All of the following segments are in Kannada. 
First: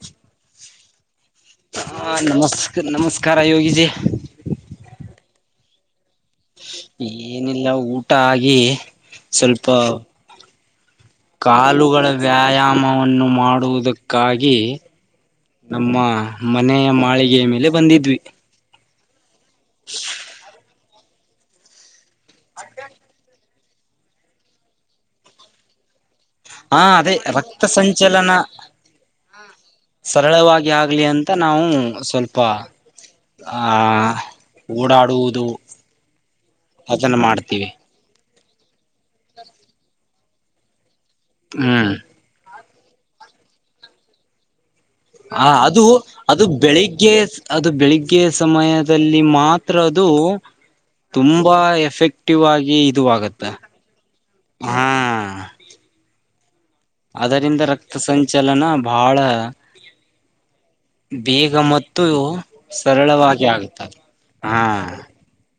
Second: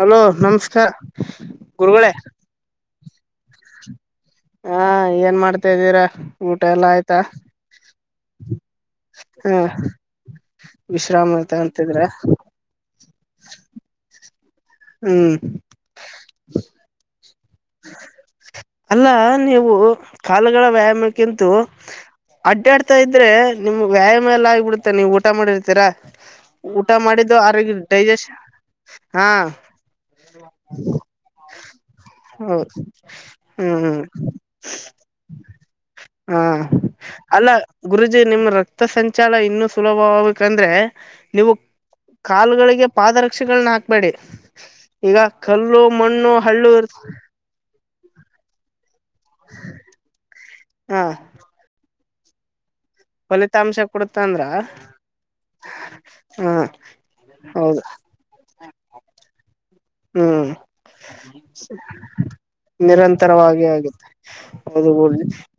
ಹಲೋ ನಮಸ್ಕಾರ ಗುರುಗಳೇ ಕಾರರ ಯೊಗಿಸ [unintelligible] ಹಾ ಏನ್ ಮಾಡ್ತಾದ್ದೀರಾ ಏನಿಲ್ಲ ಊಟ ಆಗಿ ಹ ಸ್ವಲ್ಪ ವಿಶ್ರಾಮ ಆಯ್ತಾ ಅಂತಿದ್ರ ಕಾಲುಗಳ ವ್ಯಾಯಾಮವನ್ನು ಮಾಡುವುದಕ್ಕಾಗಿ ಹ್ಮ್ ನಮ್ಮ ಮನೆಯ ಮಾಳಿಗೆ ಗೆ ಮೇಲೆ ಬಂದಿದ್ವಿ ಅಲ್ಲಾ ನೀವು ಕಾಲುಗಳ ವ್ಯಾಯಾಮಕ್ಕಿಂತೂ ಅಡ್ಡಾಡ್ತಾ ಇದ್ರೆ ನಿಮ್ಗೆ ವ್ಯಾಯಾಮ ಎಲ್ಲ ಆಗ್ಬಿಡುತ್ತಾ ನೀವು ಊಟ ಮಾಡಿರ್ತೀರಾ ಹಾ ಊಟ ಅದೇ ಮಾಡಿದ್ದು ರಕ್ತ ಆರೋಗ ಡೈಜೆಸ್ ಸಂಚಲನ ಹಾ ಸರಳವಾಗಿ ಆಗ್ಲಿ ಅಂತ ನಾವು ಸ್ವಲ್ಪ ಹೌದು ಆ ಹ್ಮ್ ಹ್ಮ್ ಓಡಾಡುವುದು ಹಾ ಅದನ್ನ ಅಲ್ಲ ಮಾಡ್ತೀವಿ ಗುರುಜಿ ನಿಮ್ ರಕ್ತ ಸಂಚಾರ ಇನ್ನು ಸುಲಭವಬೇಕಂದ್ರೆ ನೀವು ಹ್ಮ್ ಕಾಲ್ಗಳಿಗೆ ಪಾದರಕ್ಷೆಗಳನ್ನ ಹಾಕ್ಬೇಡಿ ಈಗ ಕಲ್ಲು ಮಣ್ಣು ಹಳ್ಳು ಇರ್ ಬೆಳಗ್ಗೆ ಅದು ಬೆಳಿಗ್ಗೆ ಸಮಯದಲ್ಲಿ ಮಾತ್ರ ಅದು ಹ ತುಂಬಾ ಎಫೆಕ್ಟಿವ್ ಆಗಿ ಗತ್ತ ಫಲಿತಾಂಶ ಕೊಡುತ್ತ ಅಂದ್ರ ಹಾ ಹಾ ಅದರಿಂದ ಹೌದು ರಕ್ತ ಸಂಚಲನ ಬಹಳ ಹ್ಮ್ ಬೇಗ ಮತ್ತು ಸರಳವಾಗಿ ನಿರಂತರವಾಗಿ ಆಗುತ್ತದೆ ಆಗುತ್ತೆ ಹಾ ಹದುಡ್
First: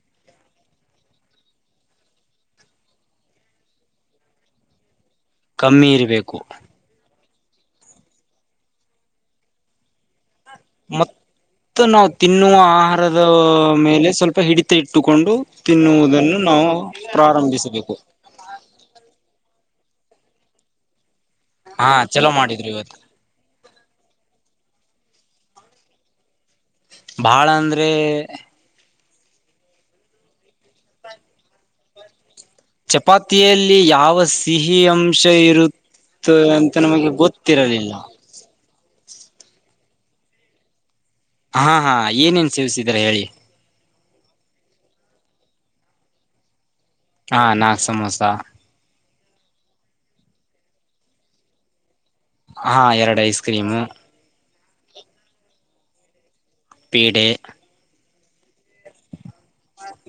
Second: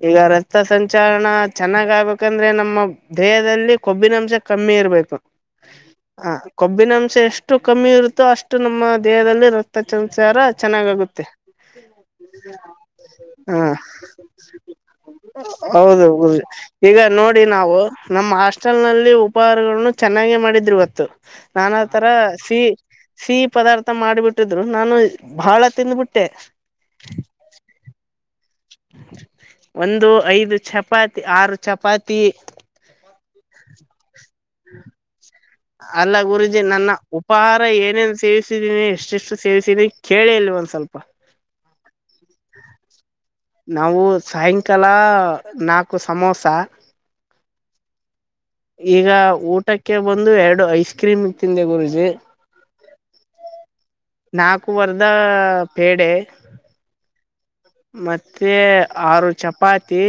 ಈಗ ರಕ್ತ ಸಂಚಾರನ ಚೆನ್ನಾಗ್ ಆಗ್ಬೇಕಂದ್ರೆ ನಮ್ಮ ದೇಹದಲ್ಲಿ ಕೊಬ್ಬಿನಂಶ ಕಮ್ಮಿ ಇರ್ಬೇಕು ಕಮ್ಮಿ ಹ ಇರಬೇಕು ಕೊಬ್ಬಿನ ಅಂಶ ಎಷ್ಟು ಅಷ್ಟು ಕಮ್ಮಿ ಇರುತ್ತೋ ಅಷ್ಟು ನಮ್ಮ ದೇಹದಲ್ಲಿ ರಕ್ತ ಸಂಚಾರ ಚೆನ್ನಾಗಾಗುತ್ತೆ ಇ ನಾವು ತಿನ್ನುವ ಆಹಾರದ ಹಾ ಮೇಲೆ ಸ್ವಲ್ಪ ಹಿಡಿತ ಇಟ್ಟುಕೊಂಡು ಹೌದು ತಿನ್ನುವುದನ್ನು ಹೌದು ನಾವು ಈಗ ನೋಡಿ ನಾವು ಪ್ರಾರಂಭಿಸಬೇಕು ನಮ್ಮ ಹಾಸ್ಟೆಲ್ ನಲ್ಲಿ ಉಪಹಾರಗಳನ್ನು ಚೆನ್ನಾಗೆ ಮಾಡಿದ್ರು ಇತ್ತು ನಾನ ಹಾ ತರ ಚಲೋ ಸಿಹ ಮಾಡಿದ್ರು ಇವತ್ತು ಸಿಹಿ ಪದಾರ್ಥ ಟ್ಟಿದ್ರು ನಾನ್ ವೆಜ್ ಬಹಳ ತಿಂದ್ಬಿಟ್ಟೆ. ಬಹಳ ಅಂದ್ರೆ. ಒಂದು ಐದು ಚಪಾತಿ ಆರು ಚಪಾತಿ. ಚಪಾತಿಯಲ್ಲಿ ಯಾವ ಸಿಹಿ ಅಂಶ ಇರುತ್ ಅಲ್ಲ ಗುರುಜಿ ನನ್ನ ಉಪಾಹಾರ ಏನೇನು ಸೇವಿಸಿದೀನಿ ಎಷ್ಟೆಷ್ಟು ಸೇವಿಸ್ ತೀನಿ ಕೇಳಿ ಇಲ್ಲಿ ಒಂದ್ ಸ್ವಲ್ಪ. ಹಾ ಹಾ ಏನೇನ್ ಸೇವಿಸಿದ್ದೀರ ಹೇಳಿ. ನಾವು ಸಾಯಂಕಾಲ ನಾಕು ಸಮೋಸ. ಹಾ ನಾಕ್ ಸಮೋಸ ಈಗ ಊಟಕ್ಕೆ ಬಂದು ಎರಡು ಐಸ್ ಕ್ರೀಮ್ ತಿಂದೆ ಗುರುಜಿ ಹಾ ಎರಡು ಐಸ್ ಕ್ರೀಮು ನಾಕುವರ್ದ ಪೇಡೆ ಪೇಡೆ ಮತ್ತೆ ಆರು ಚಪಾತಿ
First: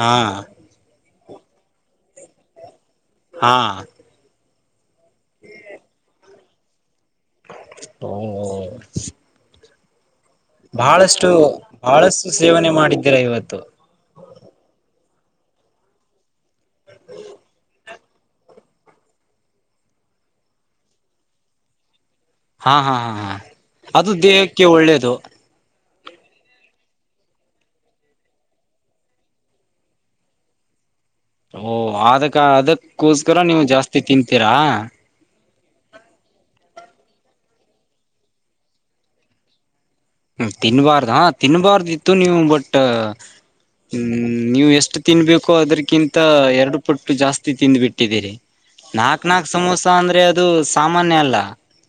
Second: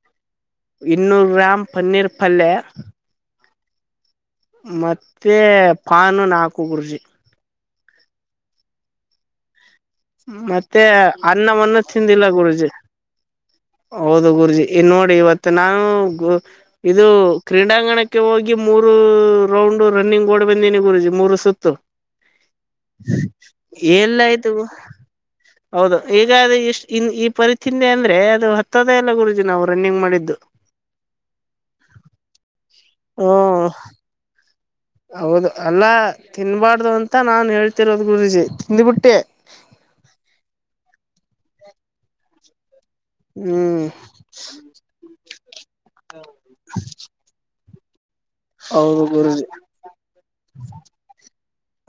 ಹಾಂ. ಇನ್ನೂರು ಗ್ರಾಮ್ ಪನ್ನೀರ್ ಪಲ್ಯೆ. ಹಾ. ಮತ್ತೆ ಪಾನು ನಾಲ್ಕು ಗುರೂಜಿ. [unintelligible] ಮತ್ತೆ ಬಹಳಷ್ಟು ಅನ್ನವನ್ನು ತಿಂದಿಲ್ಲ ಬಹಳಷ್ಟು ಗುರುಜಿ. ಸೇವನೆ ಮಾಡಿದ್ದೀರ ಇವತ್ತು ಹೌದು ಗುರುಜಿ ಇನ್ನು ನೋಡಿ ಇವತ್ತು ನಾವು ಇದು ಕ್ರೀಡಾಂಗಣಕ್ಕೆ ಹೋಗಿ ಮೂರು ರೌಂಡ್ ರನ್ನಿಂಗ್ ಓಡ್ ಬಂದೀನಿ ಗುರುಜಿ ಮೂರು ಸುತ್ತು. ಹಾ ಹಾ ಹಾ ಹಾ ಅದು ಎಲ್ಲ ಆಯ್ತು ದೇಹಕ್ಕೆ ಒಳ್ಳೇದು. ಹೌದು ಈಗ ಅದೆ ಇಷ್ಟ್ ಇನ್ ಈ ಪರಿ ತಿಂದೆ ಅಂದ್ರೆ ಇದು ಹತ್ತದೇ ಇಲ್ಲ ಗುರುಜಿ ನಾವು ರನ್ನಿಂಗ್ ಮಾಡಿದ್ದು. ಓಹ್ ಆದಕ ಓ ಅದಕ್ಕೋಸ್ಕರ ನೀವು ಜಾಸ್ತಿ ತಿಂತೀರಾ. ಹೌದು. ಅಲ್ಲಾ ತಿನ್ಬಾರ್ದು ಅಂತ ನಾನ್ ಹೇಳ್ತಿರೋದ್ ಗುರುಜಿ ತಿಂದ್ಬಿಟ್ಟೆ. ಹ್ಮ್ ತಿನ್ಬಾರ್ದ ತಿನ್ಬಾರ್ದ್ ಇತ್ತು ನೀವು ಬಟ್ ಟ್ಟ ಹ್ಮ್ ನೀವು ಎಷ್ಟು ತಿನ್ಬೇಕು ಅದ್ರಕ್ಕಿಂತ ಎರಡು ಪಟ್ಟು ಜಾಸ್ತಿ ಟ್ಟಿದ್ದೀರಿ ಹೌದು ನಾಕ್ ಗುರುಜಿ ನಾಕ್ ಸಮೋಸ ಅಂದ್ರೆ ಅದು ಸಾಮಾನ್ಯ ಅಲ್ಲ.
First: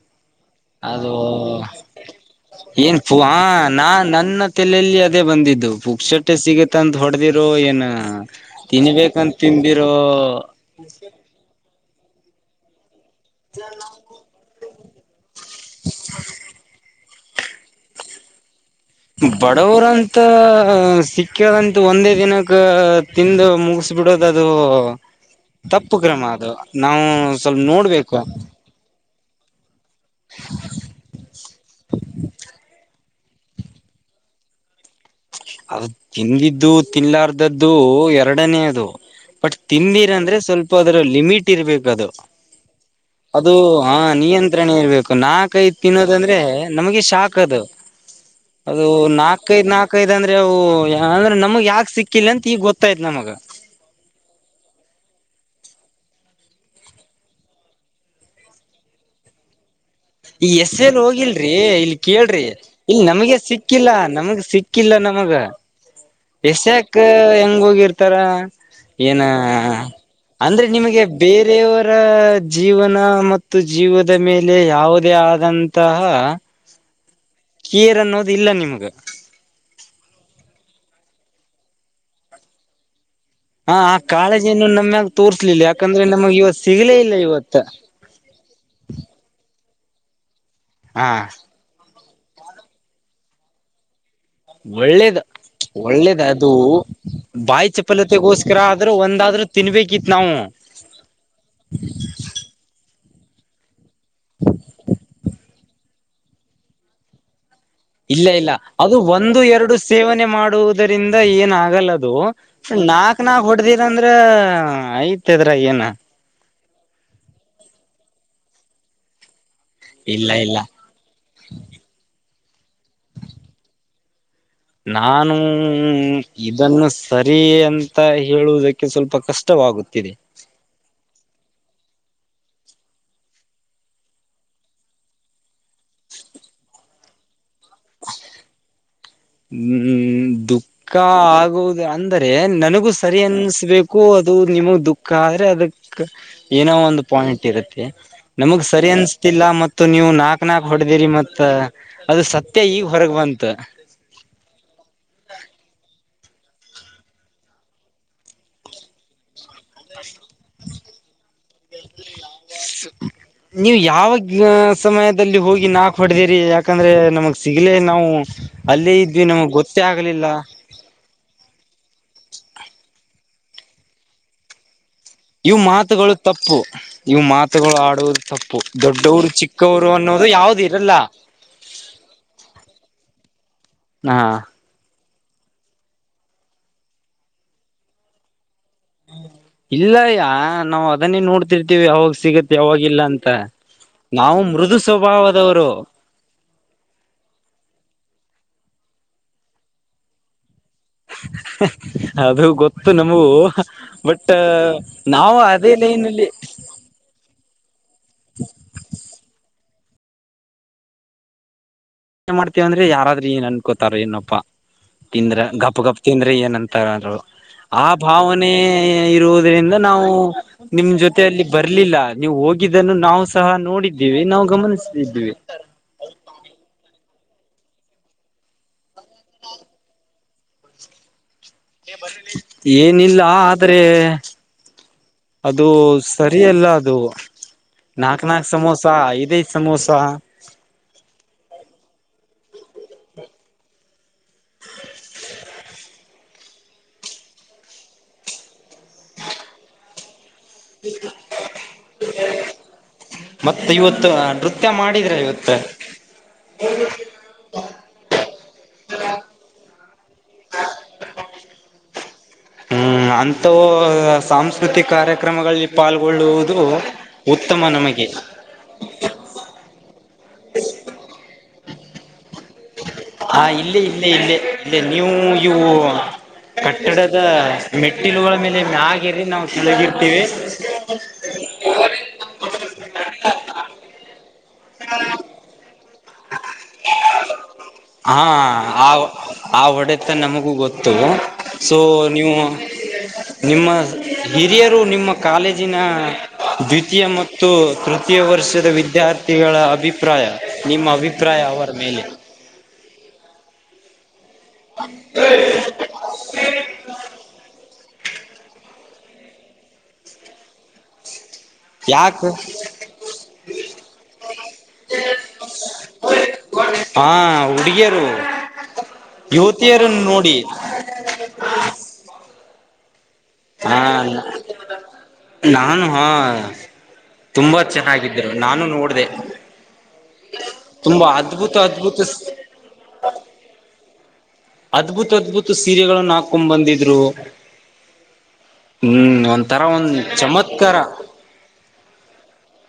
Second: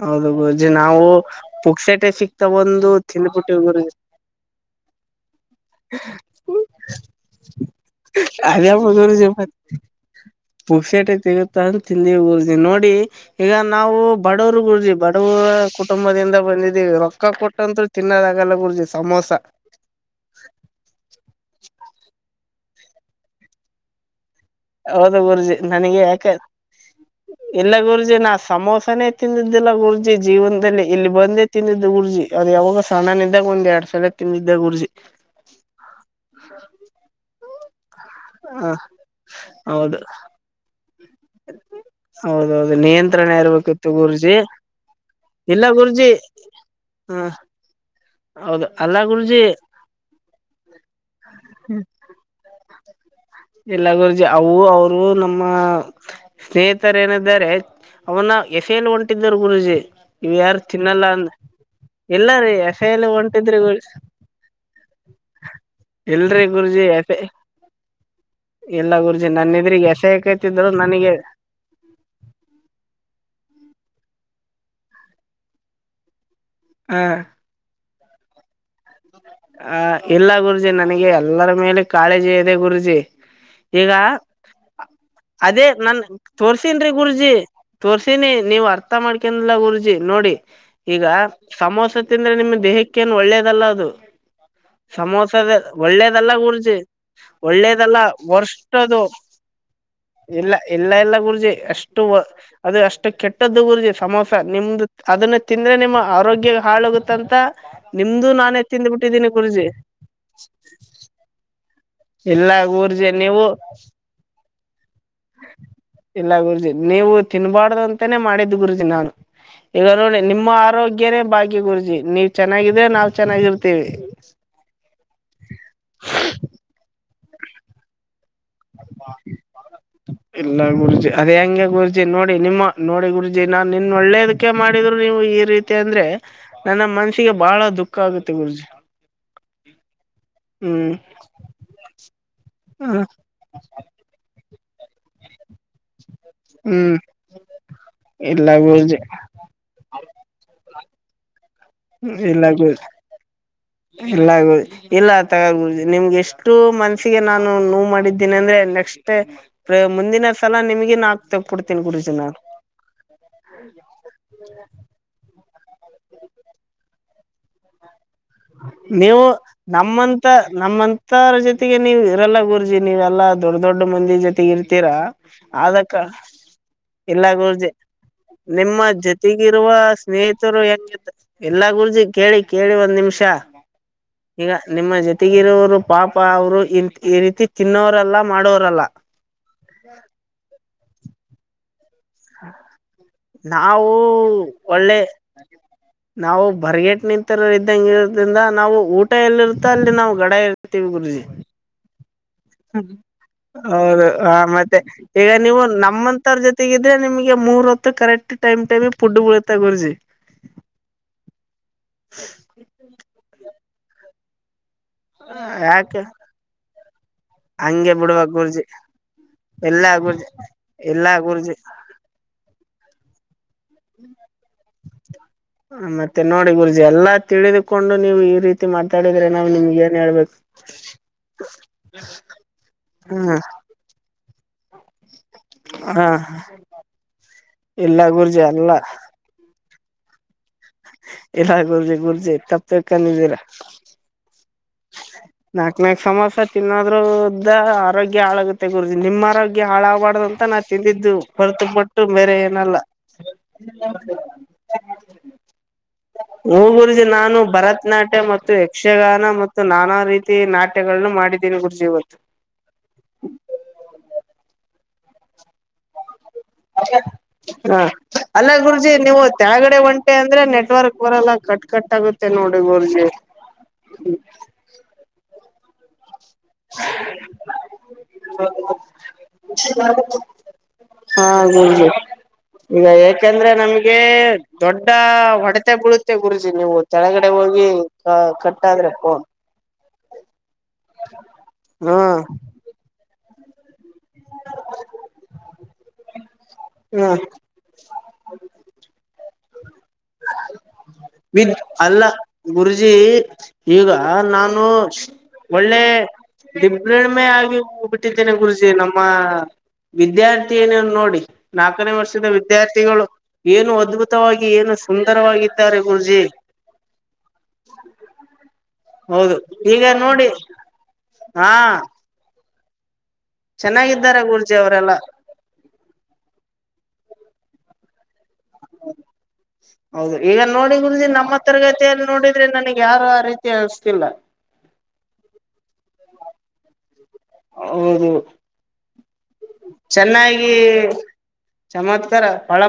ಹೌದು ಗುರೂಜಿ ನಾವು ಅದು ಪುಕ್ಸಟ್ಟೆ ಸಿಕ್ತಾ ಒಂದು ತಿಂದ್ಬಿಟ್ಟಿವಿ [unintelligible] ನಾ ಗುರುಜಿ ನನ್ನ ತಲೆಯಲ್ಲಿ ಅದೇ ಬಂದಿದ್ದು ಪುಕ್ಸಟ್ಟೆ ಸಿಗುತ್ತಂತ ಹೊಡ್ದಿರೋ ಏನ. ಹಾ ತಿನ್ಬೇಕಂತ ತಿಂದಿರೋ ಪುಕ್ಸಟ್ಟೆ ತಿಗುತ್ತ ಅಂತ ತಿಂದಿವಿ ಗುರೂಜಿ ನೋಡಿ ಈಗ ನಾವು ಬಡವ್ರು ಗುರೂಜಿ. [unintelligible] ಕುಟುಂಬದಿಂದ ಬಂದಿದ್ದೀವಿ ರೊಕ್ಕ ಕೊಟ್ಟಂತ್ರು ತಿನ್ನದಾಗಲ್ಲ ಗುರೂಜಿ. ಬಡವರಂತ ಸಿಕ್ಯಾದಂತ ಒಂದೇ ದಿನಕ್ ಕ್ಕ ತಿಂದು ಮುಗಿಸ್ಬಿಡೋದ್ ಅದು ಹೌದು ಗುರುಜಿ ತಪ್ಪು ನನಗೆ ಕ್ರಮ ಯಾಕೆ ಅದು ನಾವು ಸ್ವಲ್ಪ ಇಲ್ಲ ಗುರುಜಿ ನೋಡ್ಬೇಕು. ನಾ ಸಮೋಸನೇ ತಿಂದಿದ್ದಿಲ್ಲ ಗುರುಜಿ ಜೀವನದಲ್ಲಿ ಇಲ್ಲಿ ಬಂದೇ ತಿಂದಿದ್ದು ಗುರುಜಿ ಅದ್ ಯಾವಾಗೊ ಸಣ್ಣನಿದ್ ದ್ದಾಗ ಒಂದ್ ಎರಡ್ ಸಲ ತಿಂದಿದ್ದೆ ಗುರೂಜಿ. ಅದು ತಿಂದಿದ್ದು ತಿನ್ಲಾರ್ದದ್ದು ಹ ಎರಡನೇಯದು. ಬಟ್ ಹೌದು ತಿಂದಿರಂದ್ರೆ ಸ್ವಲ್ಪ ಅದ್ರ ಲಿಮಿಟ್ ಇರ್ಬೇಕು ಅದು ಹೌದೌದು ನಿಯಂತ್ರಣ ಅದು ಇರ್ಬೇಕಿತ್ತು ಹಾ ಗುರುಜಿ ನಿಯಂತ್ರಣ ಇರ್ಬೇಕು ಇಲ್ಲ ನಾಕೈದು ಗುರುಜಿ ತಿನ್ನೋದಂದ್ರೆ ನಮಗೆ ಹ್ಮ ಶಾಕ್ ಅದು. ಹೌದು ಅದು ಅಲ್ಲ ಗುರುಜಿ ನಾಲ್ಕೈದ್ ನಾಲ್ಕೈದ್ ಅಂದ್ರೆ ಅವು ಅಂದ್ರೆ ನಮಗ್ ಯಾಕ್ ಸಿಕ್ಕಿಲ್ಲ ಅಂತ ಈಗ ಗೊತ್ತಾಯ್ತ್ ನಮಗ. ಇಲ್ಲ ಗುರೂಜಿ ಅವು ಅವರು ನಮ್ಮ ಸ್ನೇಹಿತರೇನಿದ್ದಾರೆ ಅವನ್ನ ಎಸೆಯಲು ಹೊಂಟಿದ್ದರು ಗುರುಜಿ. ಇವ್ ಈ ಯಾರು ಎಸೆಯಲು ತಿನ್ನಲ್ಲ ಅಂದ ಹೋಗಿಲ್ರಿ ಇಲ್ ಇಲ್ಲ ಕೇಳ್ರಿ ರೀ ಇಲ್ ಎಸೆಯಲು ನಮಗೆ ಹೊಂಟಿದ್ರಿ ಗುರು ಸಿಕ್ಕಿಲ್ಲಾ ನಮಗ್ ಸಿಕ್ಕಿಲ್ಲ ನಮ್ ಗ ಇಲ್ರಿ ಗುರುಜಿ ಎಸೆಯಾಕ್ ಎಸೆ ಹೆಂಗ್ ಹೋಗಿರ್ತ್ ತರ ಇಲ್ಲ ಏನ ಗುರುಜಿ ನನ್ನ ಇದ್ರಿಗೆ ಅಂದ್ರೆ ಎಸೆಯಕತಿದ್ರು ನಿಮಗೆ ನನಗೆ ಬೇರೆಯವರ ಜೀವನ ಮತ್ತು ಜೀವ ಮೇಲೆ ಯಾವುದೇ ಆದಂತಹ ಹ ಕೀರನ್ನು ಇಲ್ಲ ನಿಮ್ಗ ಆ ಇಲ್ಲ ಗುರುಜಿ ನನಗೆ ಎಲ್ಲರ ಮೇಲೆ ಕಾಳಜಿ ಇದೆ ಗುರುಜಿ ಹ ಈಗ ಆ ಕಾಳಜಿಯನ್ನು ನಮ್ಯಾಗ ತೋರ್ಸ್ಲಿಲ್ಲ ಅದೇ ನನ್ ಯಾಕಂದ್ರೆ ನಮಗ್ ಇವತ್ ತೋರ್ಸನ್ ಸಿಗ್ಲೇ ಇಲ್ಲ ಗುರುಜಿ ಇವತ್ತ. ತೋರ್ಸನ್ ನೀವು ಅರ್ಥ ಮಾಡ್ಕೊಂಡ ಗ ಜಿ ನೋಡಿ ಈಗ ಹಾ ಸಮೋಸ ತಿಂದ್ರೆ ನಿಮ ದೇಹಕ್ಕ ಏನು ಒಳ್ಳೇದಲ್ಲ ಅದು ಒಳ್ಳೇದ ಸಮೋಸದ ಒಳ್ಳೇದ ಒಳ್ಳೇದಲ್ಲ ಅದು ಗುರ್ಜಿ ಬಾಯಿ ಒಳ್ಳೇದಲ್ಲ ಚಪಲತೆಗೋಸ್ಕರ ಆದ್ರೂ ವರ್ಷ್ಟದು ಒಂದಾದ್ರೂ ತಿನ್ಬೇಕಿತ್ ನಾವು ಇಲ್ಲ ಎಲ್ಲ ಎಲ್ಲ ಗುರ್ಜಿ ಎಷ್ಟು ಅದು ಅಷ್ಟು ಕೆಟ್ಟ ಪಟ್ಟದ್ದು ಗುರ್ಜಿ ಸಮೋಸ ನಿಮ್ದು ಅದನ್ನ ತಿಂದ್ರೆ ನಿಮ್ಮ ಆರೋಗ್ಯ ಹಾಳೋಗುತ್ತಂತ ಇಲ್ಲ ನಿಮ್ದು ಇಲ್ಲ ನಾನ ಎತ್ತಿಂದ್ ಅದು ಬಿಟ್ಟು ಒಂದು ಎರಡು ಸೇವನೆ ಮಾಡುವುದರಿಂದ ಏನಾಗಲ್ಲ ಹೌದು ಇಲ್ಲ ಗುರುಜಿ ನಾಕ್ ನಾ ನೀವು ಹೊಡ್ದಿರ ಅಂದ್ರ ಐತದ್ರ ಏನ ಇಲ್ಲ ಗುರ್ಜಿ ನೀವು ತಿನ್ಬಾರ್ದಂತ ನೆ ಮಾಡಿದ್ದು ಗುರುಜಿ ನಾನು ಈಗ ನೋಡ ಇಲ್ಲ ನಿಮ್ಮ ಇಲ್ಲ ಆರೋಗ್ಯನೇ ಬಾಗಿ ಗುರುಜಿ ನೀ ಚೆನ್ನಾಗಿದ್ರ ನಾ ಚೆನ್ನಾಗಿರ್ತೇವಿ ನಾನು ಇದನ್ನು ಸರಿ ಅಂತ ಹೇಳುವುದಕ್ಕೆ ಸ್ವಲ್ಪ ಕಷ್ಟವಾಗುತ್ತಿದೆ ಅದ ಹೆಂಗೆ ಗುರುಜಿ ನೋಡಿ ನಿಮ್ಮ ನೋಡಿ ಗುರುಜಿ ನಾನ್ ನಿನ್ ಒಳ್ಳೇದಕ್ಕೆ ಮಾಡಿದ್ರು ನೀವು ಈ ರೀತಿ ಅಂದ್ರೆ ನನ್ನ ಮನಸಿಗೆ ಬಹಳ ದುಃಖ ಆಗುತ್ತೆ ಗುರುಜಿ ಹ್ಮ್ ದುಃಖ ಹ್ಮ್ ಆಗುವುದು ಅಂದ್ರ ನನಗೂ ಹ್ಮ ಸರಿ ಅನ್ಸ್ಬೇಕು ಅದು ನಿಮಗ್ ದುಃಖ ಆದ್ರೆ ಅದಕ್ ಏನೋ ಹ್ಮ್ ಒಂದು ಪಾಯಿಂಟ್ ಇರುತ್ತೆ ಇಲ್ಲ ನಮಗ್ ಸರಿ ಗುರುಜಿ ಅನ್ಸ್ತಿಲ್ಲ ಮತ್ತು ನೀವು ನಾಕ್ ನಾಕ್ ಹೊಡದಿರಿ ಮತ್ತ ಅದು ಸತ್ಯ ಈಗ್ ಹೊರಗ್ ಬಂತ ಎಲ್ಲ ಆಗುದು ಎಲ್ಲ ತಗಬ ನಿಮ್ಗೆ ಎಷ್ಟು ಮನ್ಸಿಗೆ ನಾನು ನೋ ಮಾಡಿದ್ದೀನಿ ಅಂದ್ರೆ ನೆಕ್ಸ್ಟ್ ಮುಂದಿನ ಸಲ ನಿಮಗಿ ನಾಕ್ ತಗಬಿಡ್ತೀನ ಗುರುಜಿನ ನೀವು ಯಾವಾಗ ಸಮಯದಲ್ಲಿ ಹೋಗಿ ನಾಕ ಹೊಡದಿರಿ ಯಾ ಯಾಕಂದ್ರೆ ನಮಗ್ ಸಿಗಲೆ ನಾವು ಅಲ್ಲಿ ನೀವು ನಮ್ಮಂತ ನಮ್ಮಂತರ ಜೊತೆಗೆ ನೀವು ಇರೆಲ್ಲ ಗುರ್ಜಿ ನೀವೆಲ್ಲ ದೊಡ್ಡ ದೊಡ್ ಮಂದಿ ಜೊತೆ ಇರ್ತೀರಾ ಇವು ಆದಕ್ಕ ಮಾತುಗಳು ತಪ್ಪು ಇವು ಇಲ್ಲ ಗೂಜೆ ಮಾತುಗಳು ಆಡುವುದು ತಪ್ಪು ನಿಮ್ಮ ದೊಡ್ಡವರು ಜೊತೆಗಿರುವ ಚಿಕ್ಕವರು ಅನ್ನೋದು ಸ್ನೇಹಿತರು ಯಾವ್ದು ಹೆಂಗ ಇರಲ್ಲ ಎಲ್ಲಾ ಗುರುಜಿ ಕೇಳಿ ಕೇಳಿ ಒಂದ್ ನಿಮಿಷ ಹಾ ಈಗ ನಿಮ್ಮ ಜೊತೆ ತೆಗಿರೋರು ಪಾಪ ಅವರು ಇ ಈ ರೀತಿ ತಿನ್ನವರೆಲ್ಲಾ ಮಾಡೋರು ಇಲ್ಲಯ್ಯ ನಾವ್ ಅದನ್ನೇ ನೋಡ್ತಿರ್ತಿವಿ ಅವಾವಾಗ ಸಿಗತ್ ಯಾವಾಗಲ್ಲ ಅಂತ ನಾವು ಮ ನಾವು ಮೃದು ಒಳ್ಳೆ ಸ್ವಭಾವದವರು ನಾವು ಬರ್ಗಟ್ ನಿಂತರ ಇದ್ದಂಗ ಇರೋದ್ರಿಂದ ನಾವು ಊಟ ಎಲ್ಲಿರುತ್ತೋ ಅಲ್ಲಿ ನಾವು ಗಡ ಇರ್ತೀವಿ ಗುರುಜಿ ಅದು ಗೊತ್ತು ನಮಗೂ ಹೌದು ಬಟ್ ಹ ಮತ್ತೆ ಈಗ ನಾವು ನೀವು ಅದೇ ಲೈನ್ ಅಲ್ಲಿ ನಮ್ಮಂತರ ಜೊತೆಗಿದ್ರೆ ನಿಮ್ ಮೂ ರತ ಕರೆಕ್ಟ್ ಪುಡುಬಳ ಎತ ಮಾಡ್ತೇವಂದ್ರೆ ಯಾರಾದ್ರರು ಏನ್ ಅನ್ಕೋತಾರ ಇನ್ನಪ್ಪ ತಿಂದ್ರ ಗಪ್ ಗಪ್ ಯಾಕೆ ತಿಂದ್ರೆ ಏನಂತ ಅಂದ್ರು ಆ ಹಂಗೆ ಬಿಡ್ಬೇಕ್ ಭಾವನೆ ಗುರ್ಜಿ ಇರುವುದ್ರಿಂದ ಎಲ್ಲಾ ನಾವು ಗುರ್ಜಿ ನಿಮ್ ಎಲ್ಲಾ ಜೊತ ಅಯಲ್ಲಿ ಗುರ್ಜಿ ಬರ್ಲಿಲ್ಲ ನೀವು ಹೋಗಿ ಇದನ್ನು ನಾವು ಸಹ ನೋಡಿದ್ದೀವಿ ನಾವು ಗಮನಿಸದ್ದೀವಿ ಹ ಮತ್ತೆ ನೋಡಿ ಗುರುಜಿ ಎಲ್ಲಾ ತಿಳಿದುಕೊಂಡು ನೀವು ಈ ರೀತಿ ತ ಹೇಳಿದ್ರೆ ನಾ್ ನಿಮ್ಗೆ ಏನ್ ಹೇಳ್ಬೇಕು ಏನಿಲ್ಲ ಹ್ಮ ಆದ್ರೆ ಅದು ಹ ಸರಿಯಲ್ಲ ಅದು ಇಲ್ಲ ನಾಕ್ ಗುರ್ಜಿ ನಾಕ್ ಅಲ್ಲ ಸಮೋಸ ಐದೇ ಸಮೋಸಾ ಎಲ್ಲ ಗುರ್ಜಿ ಗುರ್ಜಿ ತಪ್ಪಕ್ಕನಿದ್ದೀರ ನಾಕ್ ನಾಕ್ ಸಮಸರ ತಿನ್ನೋದ್ರಿಂದ ಆರೋಗ್ಯ ಹಾಳಾಗುತ್ತೆ ಗುರುಜ ನಿಮ್ಮ್ ಆರೋಗ್ಯ ಹಾಳಾಗಬಾರ್ದ ತಾನ ತಿಂದಿದ್ದು ವರ್ತೂಪಟ್ಟು ಬೇರೆ ಏನಲ್ಲ ಮತ್ತ ಇವತ್ತು ನೃತ್ಯ [unintelligible] ಹು ಗುರುಜಿ ನಾನು ಭರತನಾಟ್ಯ ಮತ್ತು ಯಕ್ಷಗಾನ ಮತ್ತು ನಾನಾ ರೀತಿ ತಿ ನಾಟ್ಯಗಳನು ಮಾಡಿದ್ದೀನಿ ಗುರುಜೀ ಇವತ್ ಹ್ಮ್ ಅಂತವ್ ಸಾಂಸ್ಕೃತಿಕ ಕಾರ್ಯಕ್ರಮಗಳಲ್ಲಿ ಪಾಲ್ಗೊಳ್ಳುವುದು ದು ಉತ್ತಮ ಹ ನಮಗೆ ಅಲ್ಲ ಗುರುಜಿ ನೀವು ತಳಗಡೆ ಒಂಟೆ ಅಂದ್ರೆ ನೆಟ್ವರ್ಕ್ ಬರಲ್ಲ ಕಟ್ ಕಟ್ ಆಗುತ್ತೆ ನೋಡಿ ಗುರುಜಿ ಹಾ ಇಲ್ಲೇ ಇಲ್ಲೇ ಇಲ್ಲೇ ಇಲ್ಲೇ ನೀವು ಇವು ಕಟ್ಟಡದ ಮೆಟ್ಟಿಲುಗಳ ಮೇಲೆ ಮ್ಯಾಗೇರಿ ನಾವು ತಿಳಗಿರ್ತೀವಿ ಹಾ ಗುರೂಜಿ ಈಗ ಯಾಕಂದ್ರೆ ನಮ್ಗೆ ದೊಡ್ಡ ಹೊಡೆತೆ ಬಳತ್ ಗುರೂಜಿ ನೀವು ಕೆಳಗಡೆ ಹೋಗಿ ಹಾ ಆ ಕಟ್ಟಾದ್ರೆ ಫೋನ್ ಆ ಹೊಡೆತ ನಮಗೂ ಗೊತ್ತು ಸೊ ಹಾ ನೀವು ನಿಮ್ಮ ಹಿರಿಯರು ನಿಮ್ಮ ಕಾಲೇಜಿನ ದ್ವಿತೀಯ ಹ್ಮ ಮತ್ತು ತೃತೀಯ ವರ್ಷದ ವಿದ್ಯಾರ್ಥಿಗಳ ಅಭಿಪ್ರಾಯ ನಿಮ್ಮ ಅಭಿಪ್ರಾಯ ಬಿದ್ ಅವರ ಅಲ್ಲ ಮೇಲೆ ಗುರುಜಿ ಈಗ ಹ ನಾನು ಒಳ್ಳೆ ದಿಬ್ಬ್ರಿಣ್ಮೆ ಆಗಿ ಹೋಗಿ ನೆ ಗುರುಜಿ ನಮ್ಮ ವಿದ್ಯಾರ್ಥಿನೀ ಅವ್ರ್ನ ನೋಡಿ ನಾಲ್ಕನೇ ಯಾಕ ವರ್ಷದ ವಿದ್ಯಾರ್ಥಿಗಳು ಏನು ಅದ್ಭುತವಾಗಿ ಏನು ಸುಂದರವಾಗಿದ್ದಾರೆ ಗುರುಜಿ ಹಾ ಉಡುಗಿಯರು ಹೌದು ಈಗ ನೋಡಿ ಹಾ ಹಾ ಚೆನ್ನಾಗಿದ್ದಾರೆ ಗುರುಜಿ ಅವರೆಲ್ಲಾ ನಾನು ಹಾ ತುಂಬಾ ಚೆನ್ನಾಗಿದ್ದ ನೋಡಿದೆ ಹೌದು ಈಗ ನೋಡಿ ಗುರೂಜಿ ನಮ್ಮ ಅದ್ಭುತ ತರಗತಿಯಲ್ಲಿ ನೋಡಿದ್ರೆ ನನಗ್ ಯಾರು ಆ ರೀತಿ ಅನಿಸ್ತಿಲ್ಲ ಅದ್ಭುತ ಅದ್ಭುತ ಸೀರೆಗಳನ್ನು ಹಾಕೊಂಡ್ ಬಂದಿದ್ರು ಹೌದು ಹ್ಮ್ ಒಂಥರ ಒಂದ್ ಚೆನ್ನಾಗಿ ಚಮತ್ಕಾರ ಚಮತ್ಕಾರ ಪಳ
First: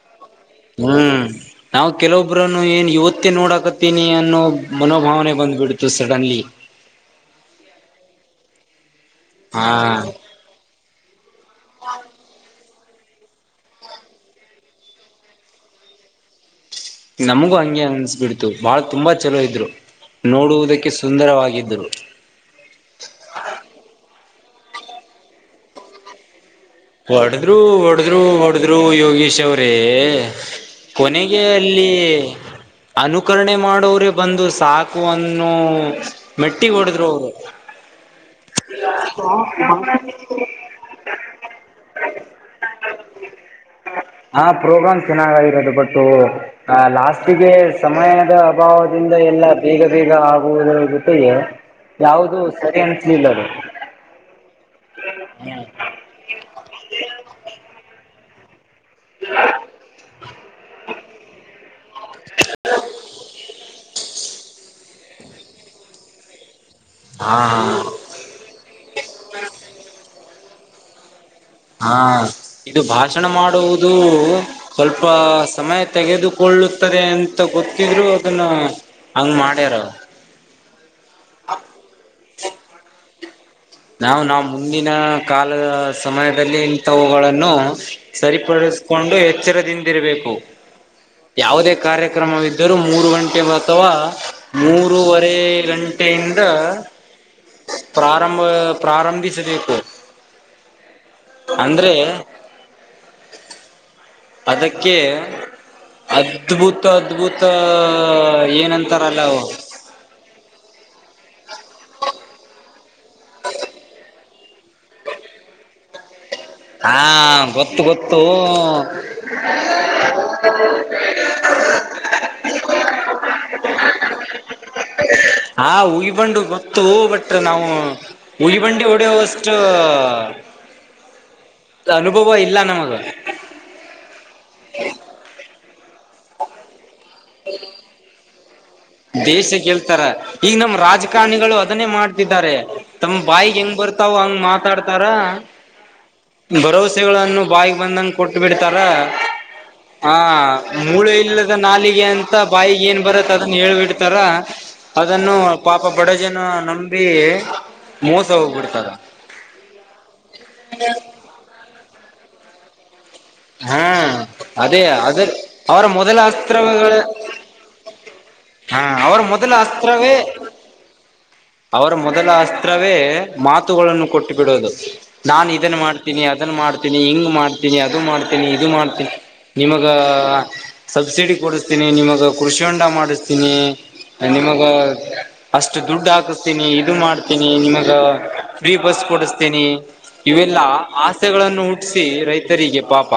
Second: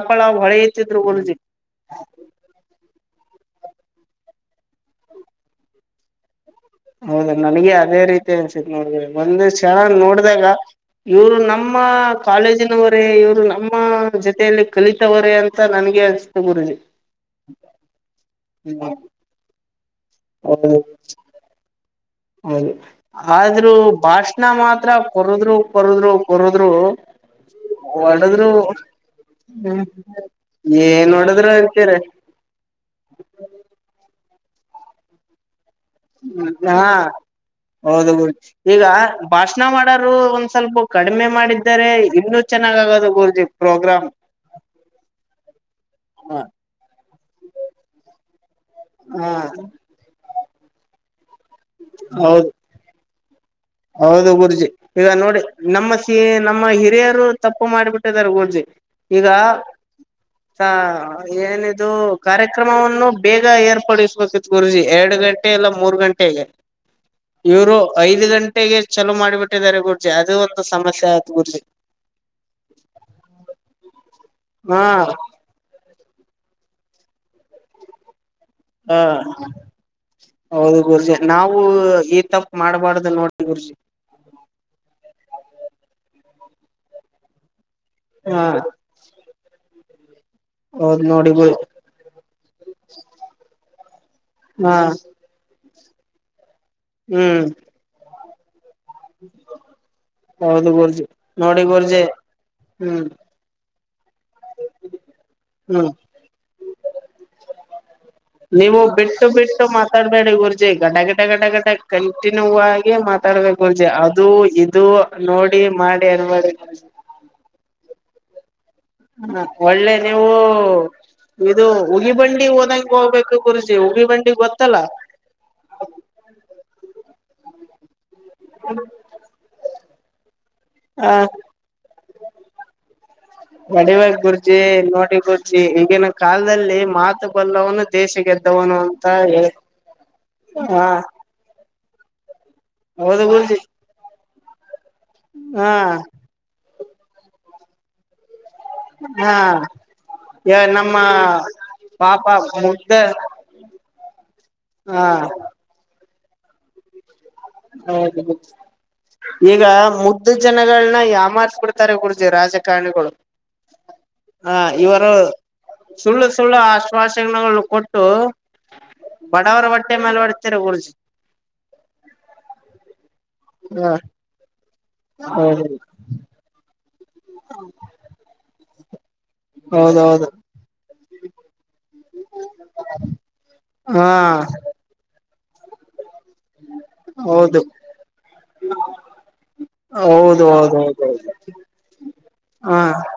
ಹ್ಮ್ ನಾವ್ ಕೆಲವೊಬ್ರನು ಏನ್ ಇವತ್ತು ನೋಡಾಕತ್ತೀನಿ ಅನ್ನೋ ಮನೋಭಾವನೆ ಬಂದ್ಬಿಡ್ತು ಸಡನ್ ಆಗಿ ಹೌದ ನನಗೆ ಅದೇ ರೀತಿ ಅನ್ಸ್ತು ನೋಡಿ ಒಂದು ಹಾ ಕ್ಷಣ ನೋಡಿದಾಗ ಇವ್ರು ನಮ್ಮ ಕಾಲೇಜಿನ ವರೇ ಇವರು ನಮ್ಮ ಜೊತೆಯಲ್ಲಿ ಕಲಿತವರೇ ಅಂತ ನನ್ಗೆ ಅನ್ಸ್ತು ಗುರುಜಿ ನಮಗೂ ಹಂಗೆ ಅನ್ಸ್ಬಿಡ್ತು ಬಹಳ ತುಂಬಾ ಚಲೋ ಇದ್ರು ಹೌದು ನೋಡುವುದಕ್ಕೆ ಸುಂದರವಾಗಿದ್ದರು ಹೌದು ಆದ್ರೂ ಭಾಷೆ ಮಾತ್ರ ಕೊರದ್ರು ಕೊರದ್ರು ಕೊರುದ್ರು ಹೊಡದ್ರು ಹೊಡದ್ರು ಹೊಡದ್ರು ಯೋಗೀಶ್ ಅವ್ರೇ ಏನ್ ಕೊನೆಗೆ ಹೊಡದ್ರು ಅಲ್ಲಿ ಅಂತೀರಿ. ಅನುಕರಣೆ ಮಾಡೋರೆ ಬಂದು ಸಾಕು ಅನ್ನೋ ಮೆಟ್ಟಿಗೆ ಹಾ ಹೊಡೆದ್ರು ಅವರು ಹೌದು ಈಗ ಭಾಷಣ ಮಾಡೋರು ಒಂದ್ ಸ್ವಲ್ಪ ಕಡಿಮೆ ಮಾಡಿದ್ದ ರೆ ಇನ್ನುೂ ಚೆನ್ನಾಗ ಆಗೋದು ಗುರುಜಿ ಪ್ರೋಗ್ರಾಮ್ ಹ ಪ್ರೋಗ್ರಾಮ್ ಚೆನ್ನಾಗಾಗಿರೋದು ಬಟ್ಟೂ ಆ ಲಾಸ್ಟ್ಗೆ ಸಮಯದ ಅಭಾವದಿಂದ ಹಾ ಎಲ್ಲ ಬೇಗ ಬೇಗ ಆಗುವುದರ ಜೊತೆಗೆ ಯಾವುದುೂ ಹೌದು ಸರಿ ಅನ್ನಿಸಲಿಲ್ಲ ಅದು ಹೌದು ಗುರುಜಿ ಈಗ ನೋಡಿ ನಮ್ಮ ಸಿ ನಮ್ಮ ಹಿರಿಯರು ತಪ್ಪು ಮಾಡಿಬಿಟ್ಟು [unintelligible] ಈಗ ಹ ಏನಿದು ಕಾರ್ಯಕ್ರಮವನ್ನು ಬೇಗ ಏರ್ ಸಬೇಕಿತ್ತು ಗುರುಜಿ ಎರಡು ಗಂಟೆ ಇಲ್ಲ ಮೂರು ಗಂಟೆಗೆ ಹಾ ಇವರು ಐದು ಗಂಟೆ ಗೆ ಚಲೋ ಮಾಡಿಬಿಟ್ಟಿದ್ದಾರೆ ಗುರ್ಜಿ ಅದು ಒಂದು ಸಮಸ್ಯೆ ಗುರ್ಜಿ ಹಾ ಇದು ಭಾಷಣ ಮಾಡುವುದು ಹಾ ಸ್ವಲ್ಪ ಸಮಯ ತೆಗೆದುಕೊಳ್ಳುತ್ತದೆ ಅಂತ ಗೊತ್ತಿದ್ರು ಅದನ್ನ ಹ ಹಂಗ ಮಾಡ್ಯಾರ ಹೌದು ಗುರ್ಜಿ ನಾವು ಈ ತಪ್ಪ ಮಾಡ್ಬಾರ್ದ ನೋಡಿ ಗುರ್ಜಿ ನಾವು ನಾವು ಮುಂದಿನ ಕಾಲ ಸಮಯದಲ್ಲಿ ಇಂಥವುಗಳನ್ನು ಹಾ ಸರಿಪಡಿಸಕೊಂಡು ಎಚ್ಚರದಿಂದಿರಬೇಕು ಹೌದು [unintelligible] ಯಾವುದೇ ಕಾರ್ಯಕ್ರಮವಿದ್ದರೂ ಮೂರು ಗಂಟೆ ಅಥವಾ ಹಾ ಮೂರವರೆ ಗಂಟೆ ಬಟ್ಟೆಯಿಂದ ಹ್ಮ್ ಪ್ರಾರಂಭಿಸಬೇಕು ಹೌದು ಗುರ್ಜಿ ನೋಡಿ ಅಂದ್ರೆ ಗುರ್ಜೆ ಹ್ಮ್ ಅದಕ್ಕೆ ಹ್ಮ್ ಅದ್ಭುತ ಅದ್ಭುತ ನೀವು ಬಿಟ್ಟು ಏನಂತಾರಲ್ಲವು ಬಿಟ್ಟು ಮಾತಾಡ್ಬೇಡಿ ಗುರ್ಜಿ ಗಡ ಗಡ ಗಡ ಗಡ ಕಂಟಿನ್ಯೂ ಆಗಿ ಮಾತಾಡ್ಬೇಕ ಗುರೂಜಿ ಇದು ಇದು ನೋಡಿ ಮಾಡಿ ಅನುಬೇದರೆ ಹಾ ಗೊತ್ತು ಗೊತ್ತು ಹ್ಮ ಒಳ್ಳೆ ನೀವು ಇದು ಉಗಿಬಂಡಿ ಓದಂಗ ಹೋಗ್ಬೇಕು ಗುರುಜಿ ಉಗಿಬಂಡಿ ಗೊತ್ತಲ್ಲ ಹ ಉಗಿಬಂಡಿ ಗೊತ್ತು ಬಟ್ ನಾ ಉಗಿಬಂಡಿ ಓಡ್ತಾ ಅಷ್ಟು ಹ ಅನುಭವ ಇಲ್ಲ ನಮಗ ಹೊಡಿಬೇಕ್ ಗುರ್ಜಿ ನೋಡಿ ಗುರ್ಜಿ ಈಗಿನ ಕಾಲದಲ್ಲಿ ಮಾತು ಬಲ್ಲವನ್ನು ದೇಶದ್ದ [unintelligible] ದೇಶ ಗೆಲು ತರ ಈಗ ನಮ್ಮ ಹಾ ರಾಜಕಾರಣಿಗಳು ಮಾಡ್ತಿದ್ದಾರೆ ತಮ್ಮ್ ಹೌದು ಬಾಯಿಗೆ ಗುರ್ಜಿ ಹೆಂಗ್ ಬರ್ತಾವ ಹಂಗ್ ಮಾತಾಡ್ತ ರ ಹಾ ಭರಸೆಗಳನ್ನು ಬಾಯಿಗೆ ಬಂದಂಗ ಕೊಟ್ಟ ಬಿಟ್ಟ ಬಿಡ್ತಾರ ಹಾ [unintelligible] ಹಾ ನಮ್ಮ ಮೂಳೆ ಇಲ್ಲದ ನಾಲಿಗೆ ಪಾಪ ಅಂತ ಬಾಯಿಗೆ ಮುಗ್ದ ಏನ್ ಬರತ್ತ ಅದ ಹೇಳ್ಬಿಡ್ತಾರ ಹಾ ಅದನ್ನು ಪಾಪ ಬಡಜನ ನಂಬಿ ಹೌದು ಮೋಸ ಗುರುಜಿ ಹೋಗ್ಬಿಡ್ತಾರ ಈಗ ಮುದ್ದು ಜನಗಳನ್ನ ಯಮ ಮಾಡ್ಸ ಕೊಡ್ತಾರೆ ಕುಡ್ ರಾಜಕಾರಣಿಗಳು ಹಾ ಹ ಅದೇ ಇವರು ಅದ ಅವರ ಮೊದಲ ಸುಳ್ಳು ಸುಳ್ಳು ಆ ಅಸ್ತ್ರಗಳ ಶ್ವಾಸಗಳು ಕೊಟ್ಟು ಹ ಅವರ ಮೊದಲ ಬಡವರ ಬಟ್ಟೆ ಅಸ್ತ್ರವೇ ಮೇಲೆ ಒಡ್ತರ ಗುರುಜಿ ಅವರ ಮೊದಲ ಅಸ್ತ್ರವೇ ಹ ಮಾತುಗಳನ್ನು ಕೊಟ್ಟು ಬಿಡೋದು ನಾನು ಹೌದು ಇದನ್ನು ಮಾಡ್ತೀನಿ ಅದನ್ನು ಮಾಡ ಹಿಂಗ್ ಮಾಡ್ತೀನಿ ಅದು ಮಾಡ್ತೀನಿ ಇದು ಮಾಡ್ತೀನಿ ನಿಮಗ ಹೌದೌದು ಸಬ್ಸಿಡಿ ಕೊಡ ನಿಮಗ ಕೃಷಿಡ ಮಾಡಿಸ್ತೀನಿ ಹಾ ನಿಮಗ ಅಷ್ಟು ದುಡ್ ಹಾತೀನಿ ಇದು ಮಾಡ್ತೇನಿ ಹೌದು ನಿಮಗ ಫ್ರೀ ಬಸ್ ಕೊಡಸ್ತೇನಿ ಹೌದು ಇವೆಲ್ಲಾ ಹೌದು ಹೌದು ಹೌದು ಆಸೆಗಳನ್ನು ಹೂ ಹಾ ರೈತರಿಗೆ ಪಾಪ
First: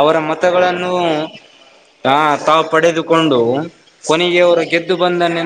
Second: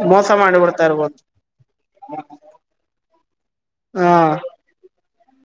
ಅವರ ಮೋಸ ಮಾಡಿಬಿಡ್ತಾ ಮತಗಳನ್ನು ಇರ್ಬೋದು ಹಾ ತಾವು ಪಡೆದುಕೊಂಡು ಹಾ ಕೊನೆಗೆ ಅವರು ಗೆದ್ದು ಬಂದನೆೆ